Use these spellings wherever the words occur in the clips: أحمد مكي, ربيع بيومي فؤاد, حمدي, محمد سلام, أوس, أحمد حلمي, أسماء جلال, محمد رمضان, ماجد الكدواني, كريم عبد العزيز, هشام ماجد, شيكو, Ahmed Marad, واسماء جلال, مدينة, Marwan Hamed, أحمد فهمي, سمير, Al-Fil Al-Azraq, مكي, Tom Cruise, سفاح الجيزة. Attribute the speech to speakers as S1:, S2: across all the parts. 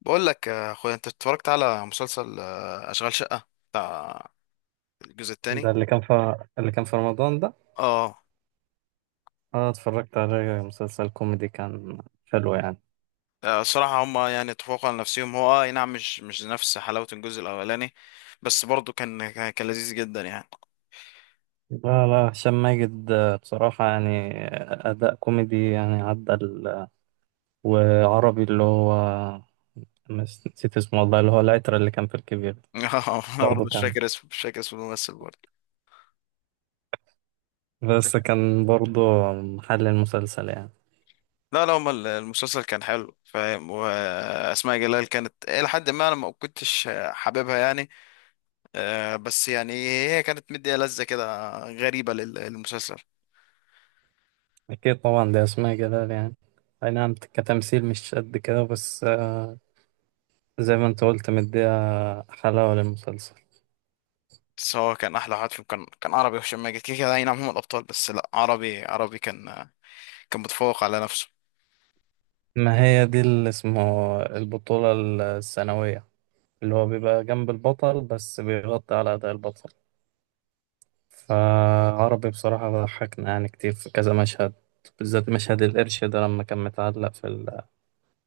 S1: بقول لك يا اخويا انت اتفرجت على مسلسل اشغال شقة بتاع الجزء
S2: ده
S1: الثاني.
S2: اللي كان في رمضان ده.
S1: اه.
S2: اه، اتفرجت عليه. مسلسل كوميدي كان حلو يعني.
S1: الصراحة هما يعني اتفقوا على نفسهم، هو أي نعم، مش نفس حلاوة الجزء الاولاني. بس برضه كان لذيذ جدا يعني.
S2: لا لا، هشام ماجد، بصراحة يعني أداء كوميدي يعني عدى وعربي، اللي هو نسيت اسمه والله، اللي هو العترة اللي كان في الكبير.
S1: اه، انا برضه
S2: برضه
S1: مش
S2: كان
S1: فاكر اسمه، مش فاكر اسم الممثل برضه.
S2: بس كان برضه محل المسلسل يعني.
S1: لا، لا، هما المسلسل كان حلو فاهم. واسماء جلال كانت الى حد ما انا ما كنتش حاببها يعني. بس يعني هي كانت مدية لذة كده غريبة للمسلسل.
S2: أكيد طبعا، ده أسماء جلال يعني. أي نعم، كتمثيل مش قد كده، بس زي ما أنت قلت مديها حلاوة للمسلسل.
S1: بس هو كان احلى واحد فيهم، كان عربي وهشام ماجد، كده كده، اي نعم هم الابطال. بس لا، عربي عربي كان متفوق على نفسه.
S2: ما هي دي اللي اسمه البطولة السنوية، اللي هو بيبقى جنب البطل بس بيغطي على أداء البطل. فعربي بصراحة ضحكنا يعني كتير في كذا مشهد، بالذات مشهد القرش ده لما كان متعلق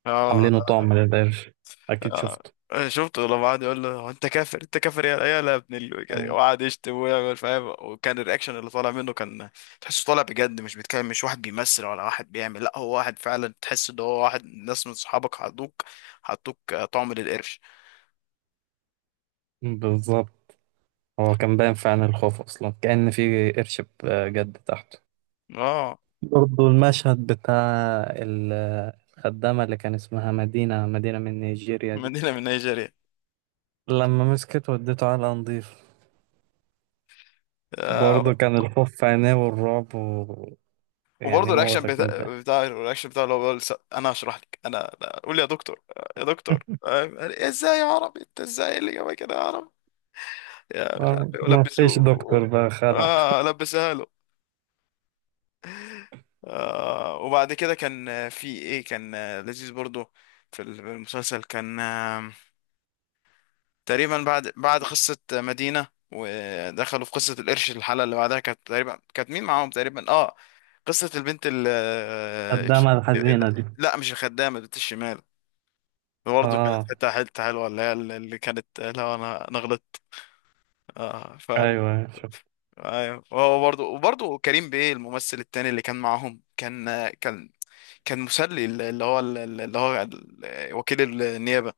S1: اه.
S2: عاملينه طعم للقرش. أكيد
S1: آه.
S2: شفته.
S1: شفته لما قعد يقول له "هو انت كافر انت كافر يا لا ابن ال-"
S2: آه.
S1: وقعد يشتم ويعمل فاهم، وكان الرياكشن اللي طالع منه كان تحسه طالع بجد، مش بيتكلم، مش واحد بيمثل ولا واحد بيعمل. لا، هو واحد فعلا تحس ان هو واحد ناس من صحابك حطوك طعم للقرش.
S2: بالظبط. هو كان باين في عين الخوف أصلا، كأن في قرش بجد تحته.
S1: اه،
S2: برضه المشهد بتاع ال- الخدامة اللي كان اسمها مدينة من نيجيريا دي،
S1: مدينة من نيجيريا.
S2: لما مسكت وديته على نضيف. برضه كان الخوف في عينيه والرعب يعني
S1: وبرضه الرياكشن
S2: موتك من
S1: بتاع
S2: الضحك.
S1: بتاع الرياكشن بتاعه اللي هو بيقول انا هشرح لك، انا قول لي يا دكتور، يا دكتور، فاهم؟ يعني ازاي يا عربي؟ انت ازاي اللي جابك كده يا عربي؟ يا مش عارف ايه،
S2: ما فيش دكتور
S1: ولبسوه.
S2: بقى خلع
S1: اه، لبسها له. وبعد كده كان في ايه؟ كان لذيذ برضه في المسلسل. كان تقريبا بعد قصة مدينة ودخلوا في قصة القرش. الحلقة اللي بعدها كانت تقريبا، كانت مين معاهم؟ تقريبا اه، قصة البنت ال-.
S2: قدامها، الحزينة دي.
S1: لا، مش الخدامة، بنت الشمال. برضه كانت
S2: اه،
S1: حتة حتة حلوة اللي هي اللي كانت. لا، أنا غلطت. آه ف
S2: ايوه شفت،
S1: أيوة. وهو برضه كريم بيه، الممثل التاني اللي كان معاهم، كان كان مسلي، اللي هو وكيل النيابة.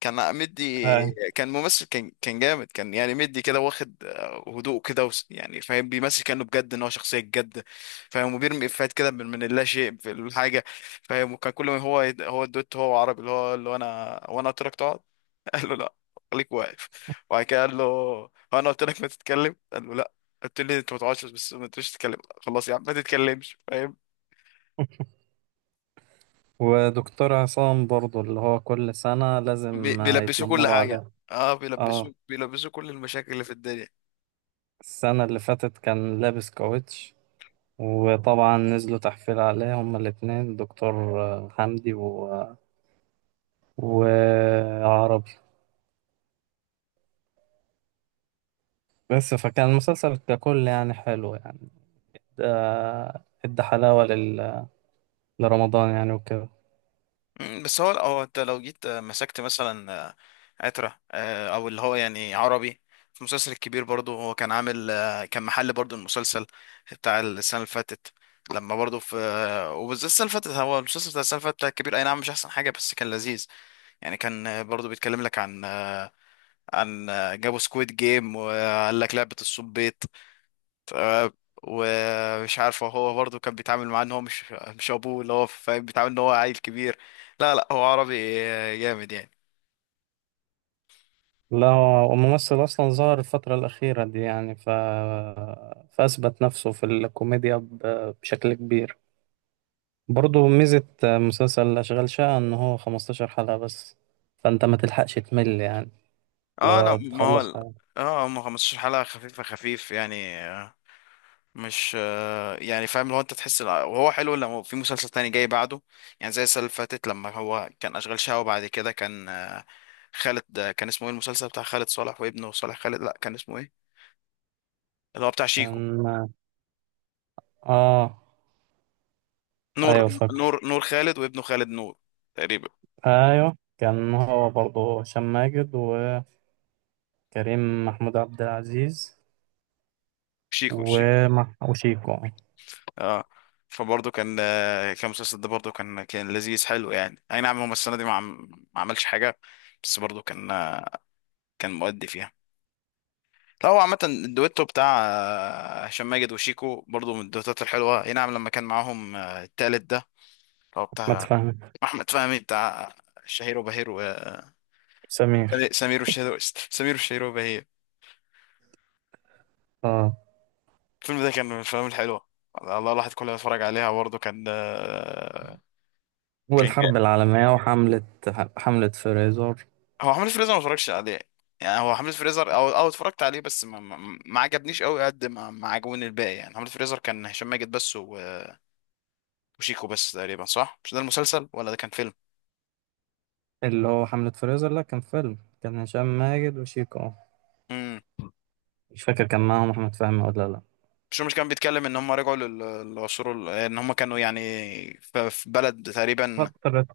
S1: كان مدي،
S2: ايوه.
S1: كان ممثل، كان جامد، كان يعني مدي كده، واخد هدوء كده. يعني فاهم، بيمثل كأنه بجد إن هو شخصية بجد، فاهم. وبيرمي إفيهات كده من اللا شيء في الحاجة، فاهم. وكان كل ما هو هو الدوت، هو عربي، اللي هو أنا، وأنا قلت لك تقعد، قال له لا، خليك واقف. وبعد كده قال له: هو انا قلت لك ما تتكلم؟ قال له لا، قلت لي انت ما تقعدش، بس ما تقولش تتكلم. خلاص يا عم، ما تتكلمش، فاهم.
S2: ودكتور عصام برضه، اللي هو كل سنة لازم
S1: بيلبسوه كل
S2: يتنمروا
S1: حاجه.
S2: عليه.
S1: اه،
S2: اه.
S1: بيلبسوه كل المشاكل اللي في الدنيا.
S2: السنة اللي فاتت كان لابس كاوتش، وطبعا نزلوا تحفيل عليه هما الاتنين، دكتور حمدي وعربي. بس فكان المسلسل ككل يعني حلو يعني. ده ادى حلاوة لرمضان يعني وكده.
S1: بس هو انت لو جيت مسكت مثلا عترة، او اللي هو يعني عربي في المسلسل الكبير، برضه هو كان عامل كان محل برضه المسلسل بتاع السنه اللي فاتت. لما برضه في وبالذات السنه اللي فاتت، هو المسلسل بتاع السنه اللي فاتت بتاع الكبير، اي نعم مش احسن حاجه، بس كان لذيذ يعني. كان برضو بيتكلم لك عن عن جابوا سكويد جيم وقال لك لعبة الصبيط. ومش عارفه، هو برضو كان بيتعامل معاه ان هو مش ابوه، اللي هو فاهم، بيتعامل ان هو عيل كبير. لا، لا، هو عربي جامد يعني.
S2: لا، هو الممثل أصلا ظهر الفترة الأخيرة دي يعني فأثبت نفسه في الكوميديا بشكل كبير. برضه ميزة مسلسل أشغال شقة إن هو 15 حلقة بس، فأنت ما تلحقش تمل يعني، اللي
S1: اه، لا،
S2: هو
S1: ما هو
S2: تخلص حاجة.
S1: هم 15 حلقة خفيفة، خفيف يعني. مش يعني فاهم، لو انت تحس وهو حلو لما في مسلسل تاني جاي بعده. يعني زي السنة اللي فاتت، لما هو كان أشغال شقة، وبعد كده كان خالد، كان اسمه ايه المسلسل بتاع خالد صالح وابنه؟ صالح خالد؟ لا، كان اسمه ايه؟ اللي هو بتاع شيكو.
S2: كان. آه.
S1: نور
S2: أيوه فاكر.
S1: نور خالد وابنه خالد نور، تقريبا.
S2: أيوه. كان هو برضه هشام ماجد وكريم، محمود عبد العزيز،
S1: شيكو شيكو.
S2: وشيكو، أحمد
S1: اه، فبرضه كان كان المسلسل ده برضه كان لذيذ حلو يعني. اي نعم، هو السنة دي ما عملش حاجة. بس برضه كان مؤدي فيها. لا، هو عامة الدويتو بتاع هشام ماجد وشيكو برضو من الدويتات الحلوة. اي نعم، لما كان معاهم التالت ده اللي هو بتاع
S2: فهمي،
S1: أحمد فهمي، بتاع شهير وبهير
S2: سمير.
S1: سمير وشهير سمير وشهير وبهير.
S2: اه.
S1: الفيلم ده كان من الأفلام الحلوة. الله، الواحد كله يتفرج عليها. برضه كان جاي.
S2: والحرب العالمية، وحملة، حملة فريزر.
S1: هو حملة فريزر ما اتفرجش عليه. يعني هو حملة فريزر، او اتفرجت عليه، بس ما عجبنيش قوي قد ما عجبوني الباقي يعني. حملة فريزر كان هشام ماجد بس وشيكو بس تقريبا، صح؟ مش ده المسلسل، ولا ده كان
S2: اللي هو حملة فريزر، لا كان فيلم، كان هشام ماجد وشيكو. آه.
S1: فيلم؟
S2: مش فاكر كان معاهم أحمد فهمي ولا لا.
S1: مش كان بيتكلم ان هم رجعوا للعصور ان هم كانوا يعني في بلد تقريبا.
S2: فترة.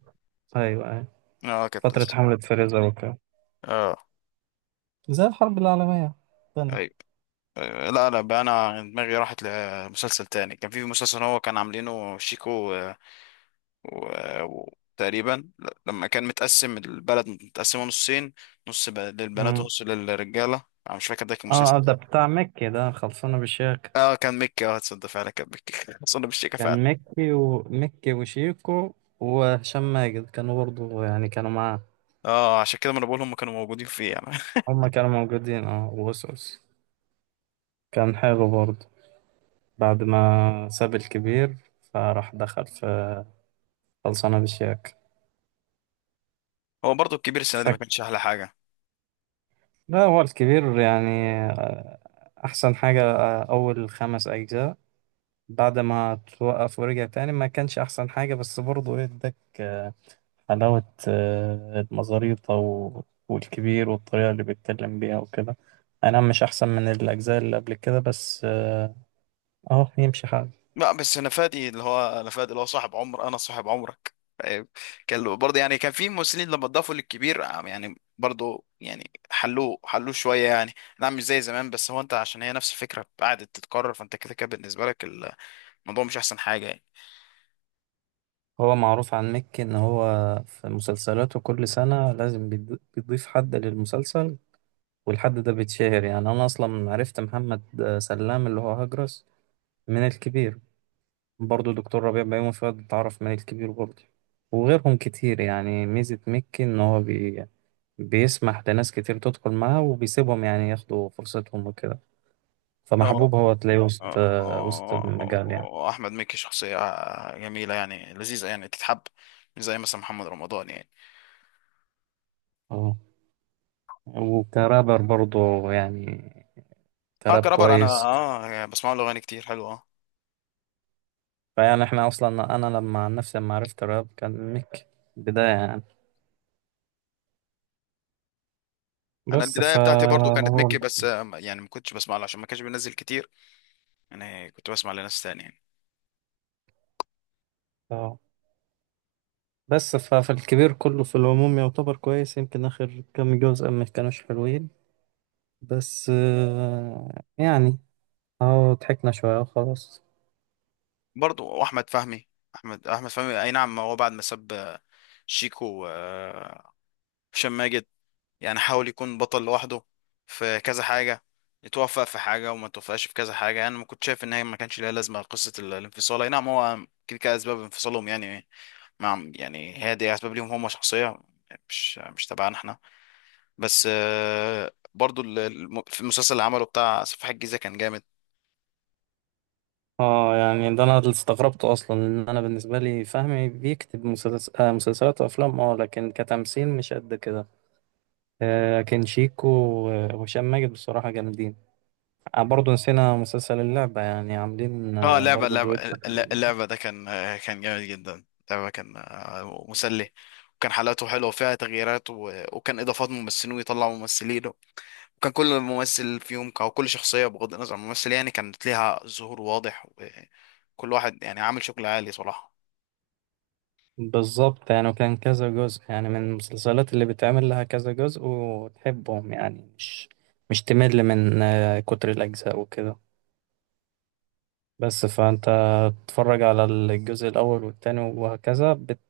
S2: أيوة أيوة.
S1: اه، كانت.
S2: فترة حملة فريزر وكده،
S1: اه.
S2: زي الحرب العالمية الثانية.
S1: ايوه. أيوة. لا، لا بقى، انا دماغي راحت لمسلسل تاني. كان في مسلسل هو كان عاملينه شيكو و... تقريبا، لما كان متقسم البلد، متقسمه نصين، نص للبنات
S2: مم.
S1: ونص للرجاله. انا مش فاكر ده كان
S2: اه،
S1: مسلسل
S2: ده
S1: يعني.
S2: بتاع مكي ده، خلصانة بالشيخ.
S1: اه، كان مكي. اه، تصدق فعلا كان مكي اصلا بالشيكه فعلا.
S2: كان مكي وشيكو وهشام ماجد كانوا برضو يعني كانوا معاه.
S1: اه، عشان كده ما انا بقول هم كانوا موجودين فيه يعني.
S2: هما كانوا موجودين، اه، وأوس أوس. كان حلو برضه بعد ما ساب الكبير، فراح دخل في خلصانة بشياك.
S1: هو برضو الكبير السنه دي ما
S2: فك،
S1: كانش احلى حاجه.
S2: لا هو الكبير يعني آه، أحسن حاجة أول خمس أجزاء. بعد ما توقف ورجع تاني، ما كانش أحسن حاجة، بس برضه ادك حلاوة المزاريطة والكبير، والطريقة اللي بيتكلم بيها وكده. أنا مش أحسن من الأجزاء اللي قبل كده، بس أهو يمشي حال.
S1: لا بس، انا فادي اللي هو صاحب عمر، انا صاحب عمرك فاهم؟ برضه يعني كان في ممثلين لما اتضافوا للكبير يعني برضه يعني حلوه، حلوه شويه يعني. نعم، مش زي زمان. بس هو انت عشان هي نفس الفكره قعدت تتكرر، فانت كده كده بالنسبه لك الموضوع مش احسن حاجه يعني.
S2: هو معروف عن مكي ان هو في مسلسلاته كل سنة لازم بيضيف حد للمسلسل، والحد ده بيتشهر. يعني انا اصلا عرفت محمد سلام، اللي هو هجرس، من الكبير. برضه دكتور ربيع، بيومي فؤاد، اتعرف من الكبير برضه، وغيرهم كتير. يعني ميزة مكي ان هو بيسمح لناس كتير تدخل معاه، وبيسيبهم يعني ياخدوا فرصتهم وكده.
S1: هو
S2: فمحبوب، هو تلاقيه وسط المجال يعني.
S1: احمد مكي شخصيه جميله يعني، لذيذه يعني، تتحب. مش زي مثلا محمد رمضان يعني.
S2: اه، وكرابر برضه يعني،
S1: اه،
S2: كراب
S1: كرابر انا
S2: كويس.
S1: بسمع له اغاني كتير حلوه.
S2: فيعني احنا اصلا، انا لما عن نفسي لما عرفت الراب كان ميك بداية يعني،
S1: انا
S2: بس
S1: البدايه
S2: ف
S1: بتاعتي برضو كانت
S2: هو
S1: ميكي، بس يعني ما كنتش بسمع له عشان ما كانش بينزل كتير. انا كنت بسمع لناس تانية يعني.
S2: اه. بس ففي الكبير كله في العموم يعتبر كويس، يمكن اخر كام جزء ما كانوش حلوين بس يعني اه، ضحكنا شوية وخلاص.
S1: برضو واحمد فهمي. احمد فهمي، اي نعم هو بعد ما ساب شيكو وهشام ماجد، يعني حاول يكون بطل لوحده في كذا حاجه. يتوفق في حاجه وما توفقش في كذا حاجه. انا ما كنت شايف ان هي ما كانش ليها لازمه، قصه الانفصال. اي نعم، هو كده كده اسباب انفصالهم يعني، مع يعني، هي دي اسباب ليهم هم شخصيه، مش تبعنا احنا. بس برضو في المسلسل اللي عمله بتاع سفاح الجيزة كان جامد.
S2: اه يعني، ده انا اللي استغربته اصلا، ان انا بالنسبة لي فهمي بيكتب مسلسلات وافلام. اه لكن كتمثيل مش قد كده. لكن شيكو وهشام ماجد بصراحة جامدين. برضه نسينا مسلسل اللعبة، يعني عاملين
S1: اه،
S2: برضه دويت.
S1: اللعبة ده كان جامد جدا. اللعبة كان مسلي، وكان حلقاته حلوة وفيها تغييرات وكان إضافات ممثلين ويطلعوا ممثلين. وكان كل ممثل فيهم، أو كل شخصية بغض النظر عن الممثل، يعني كانت ليها ظهور واضح. وكل واحد يعني عامل شغل عالي صراحة.
S2: بالظبط يعني، وكان كذا جزء يعني، من المسلسلات اللي بتعمل لها كذا جزء وتحبهم، يعني مش تمل من كتر الأجزاء وكده. بس فأنت تتفرج على الجزء الأول والتاني وهكذا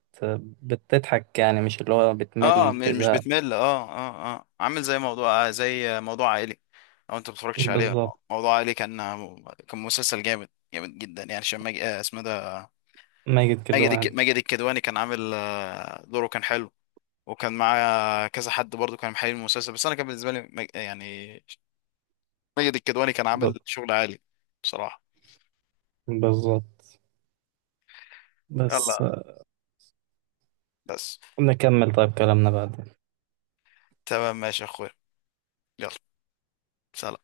S2: بتضحك يعني، مش اللي هو
S1: اه،
S2: بتمل
S1: مش
S2: تزهق.
S1: بتمل. اه عامل زي موضوع عائلي، لو انت متفرجتش عليه.
S2: بالظبط.
S1: موضوع عائلي، كان مسلسل جامد، جامد جدا يعني. عشان ماجد اسمه ده،
S2: ماجد كده يعني.
S1: ماجد الكدواني كان عامل دوره كان حلو. وكان معاه كذا حد برضو، كان محلل المسلسل، بس انا كان بالنسبه لي يعني ماجد الكدواني كان
S2: ب-
S1: عامل شغل عالي بصراحه.
S2: بالظبط. بس
S1: يلا، بس.
S2: نكمل طيب كلامنا بعدين.
S1: تمام، ماشي يا اخويا. يلا، سلام.